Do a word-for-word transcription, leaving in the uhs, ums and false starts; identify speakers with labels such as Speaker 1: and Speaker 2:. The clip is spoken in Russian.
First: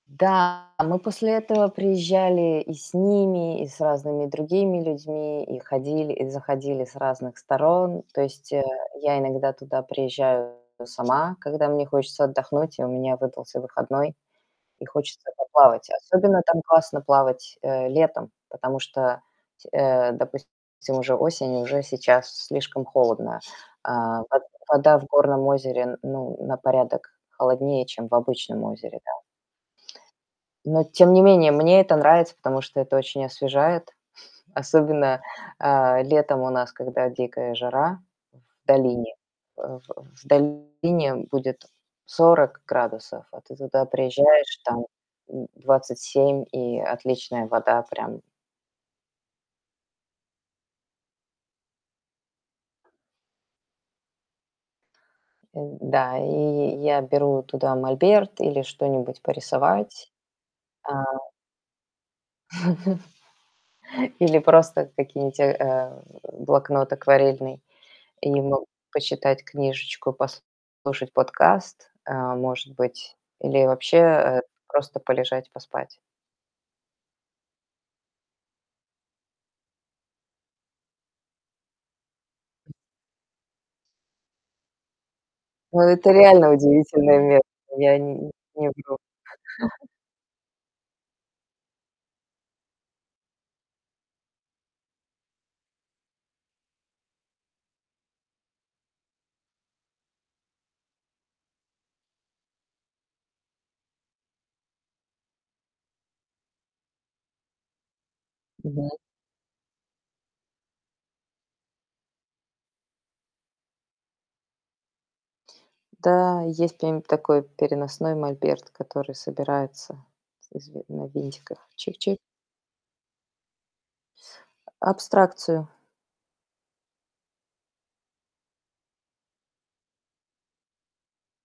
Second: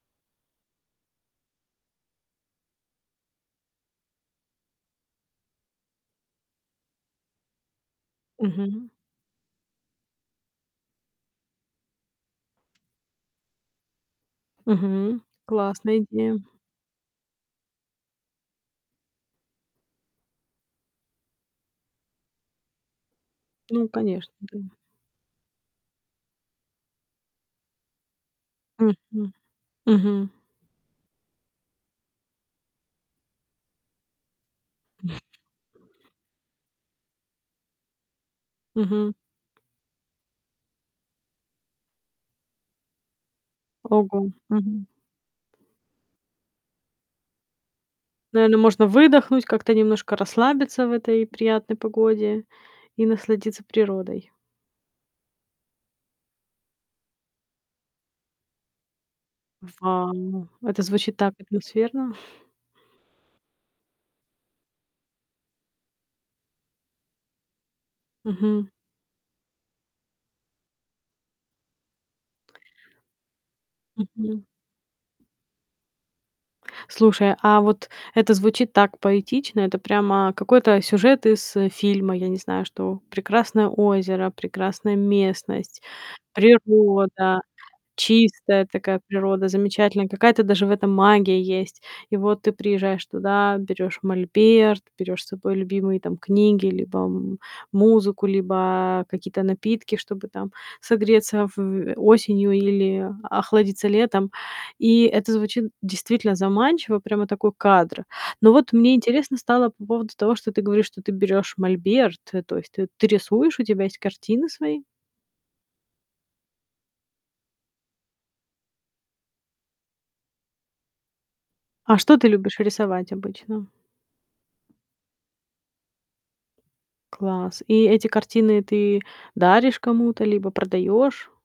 Speaker 1: Да, а мы после этого приезжали и с ними, и с разными другими людьми, и ходили, и заходили с разных сторон. То есть, э,
Speaker 2: Мгм.
Speaker 1: я иногда туда приезжаю сама, когда мне хочется отдохнуть и у меня выдался выходной, и
Speaker 2: Мгм.
Speaker 1: хочется поплавать.
Speaker 2: Классная
Speaker 1: Особенно
Speaker 2: идея.
Speaker 1: там классно плавать, э, летом, потому что, э, допустим, уже осень и уже сейчас слишком холодно.
Speaker 2: Ну
Speaker 1: А,
Speaker 2: конечно.
Speaker 1: во
Speaker 2: Да.
Speaker 1: вода в горном озере, ну, на порядок холоднее, чем в обычном озере, да.
Speaker 2: Мгм. Мгм.
Speaker 1: Но, тем не менее, мне это нравится, потому что это очень освежает. Особенно, э, летом у нас, когда дикая жара в
Speaker 2: Мгм.
Speaker 1: долине, В в долине будет сорок градусов, а ты туда
Speaker 2: Ого.
Speaker 1: приезжаешь,
Speaker 2: Мгм.
Speaker 1: там, м, двадцать семь и отличная вода прям.
Speaker 2: Наверно, можно выдохнуть как-то немножко расслабиться в этой приятной погоде и насладиться природой.
Speaker 1: М. Да, и я беру туда мольберт или что-нибудь порисовать,
Speaker 2: Вау! Это
Speaker 1: а
Speaker 2: звучит так атмосферно.
Speaker 1: Или просто какие-нибудь, э, э, блокнот акварельный. И могу
Speaker 2: Мгм.
Speaker 1: почитать книжечку, послушать подкаст, э, может быть, или вообще, э,
Speaker 2: Мгм.
Speaker 1: просто полежать, поспать.
Speaker 2: Слушай, а вот это звучит так поэтично. Это прямо какой-то сюжет из фильма. Я не знаю, что прекрасное озеро, прекрасная
Speaker 1: Ну,
Speaker 2: местность,
Speaker 1: это реально удивительное
Speaker 2: природа
Speaker 1: место, я н
Speaker 2: чистая,
Speaker 1: не вру.
Speaker 2: такая природа замечательная, какая-то даже в этом магия есть. И вот ты приезжаешь туда, берешь мольберт, берешь с собой любимые, там, книги либо м музыку, либо какие-то напитки, чтобы, там, согреться в осенью или охладиться летом. И это звучит действительно заманчиво. Прямо такой кадр. Но вот
Speaker 1: Мгм.
Speaker 2: мне интересно стало по поводу того, что ты говоришь, что ты берешь мольберт. Э. То есть ты ты рисуешь, у тебя есть картины свои?
Speaker 1: Да, есть прям такой переносной мольберт, который собирается из в на винтиках
Speaker 2: А что
Speaker 1: чик-чик.
Speaker 2: ты любишь рисовать обычно?
Speaker 1: Абстракцию.
Speaker 2: Класс! И эти картины ты даришь кому-то либо продаешь?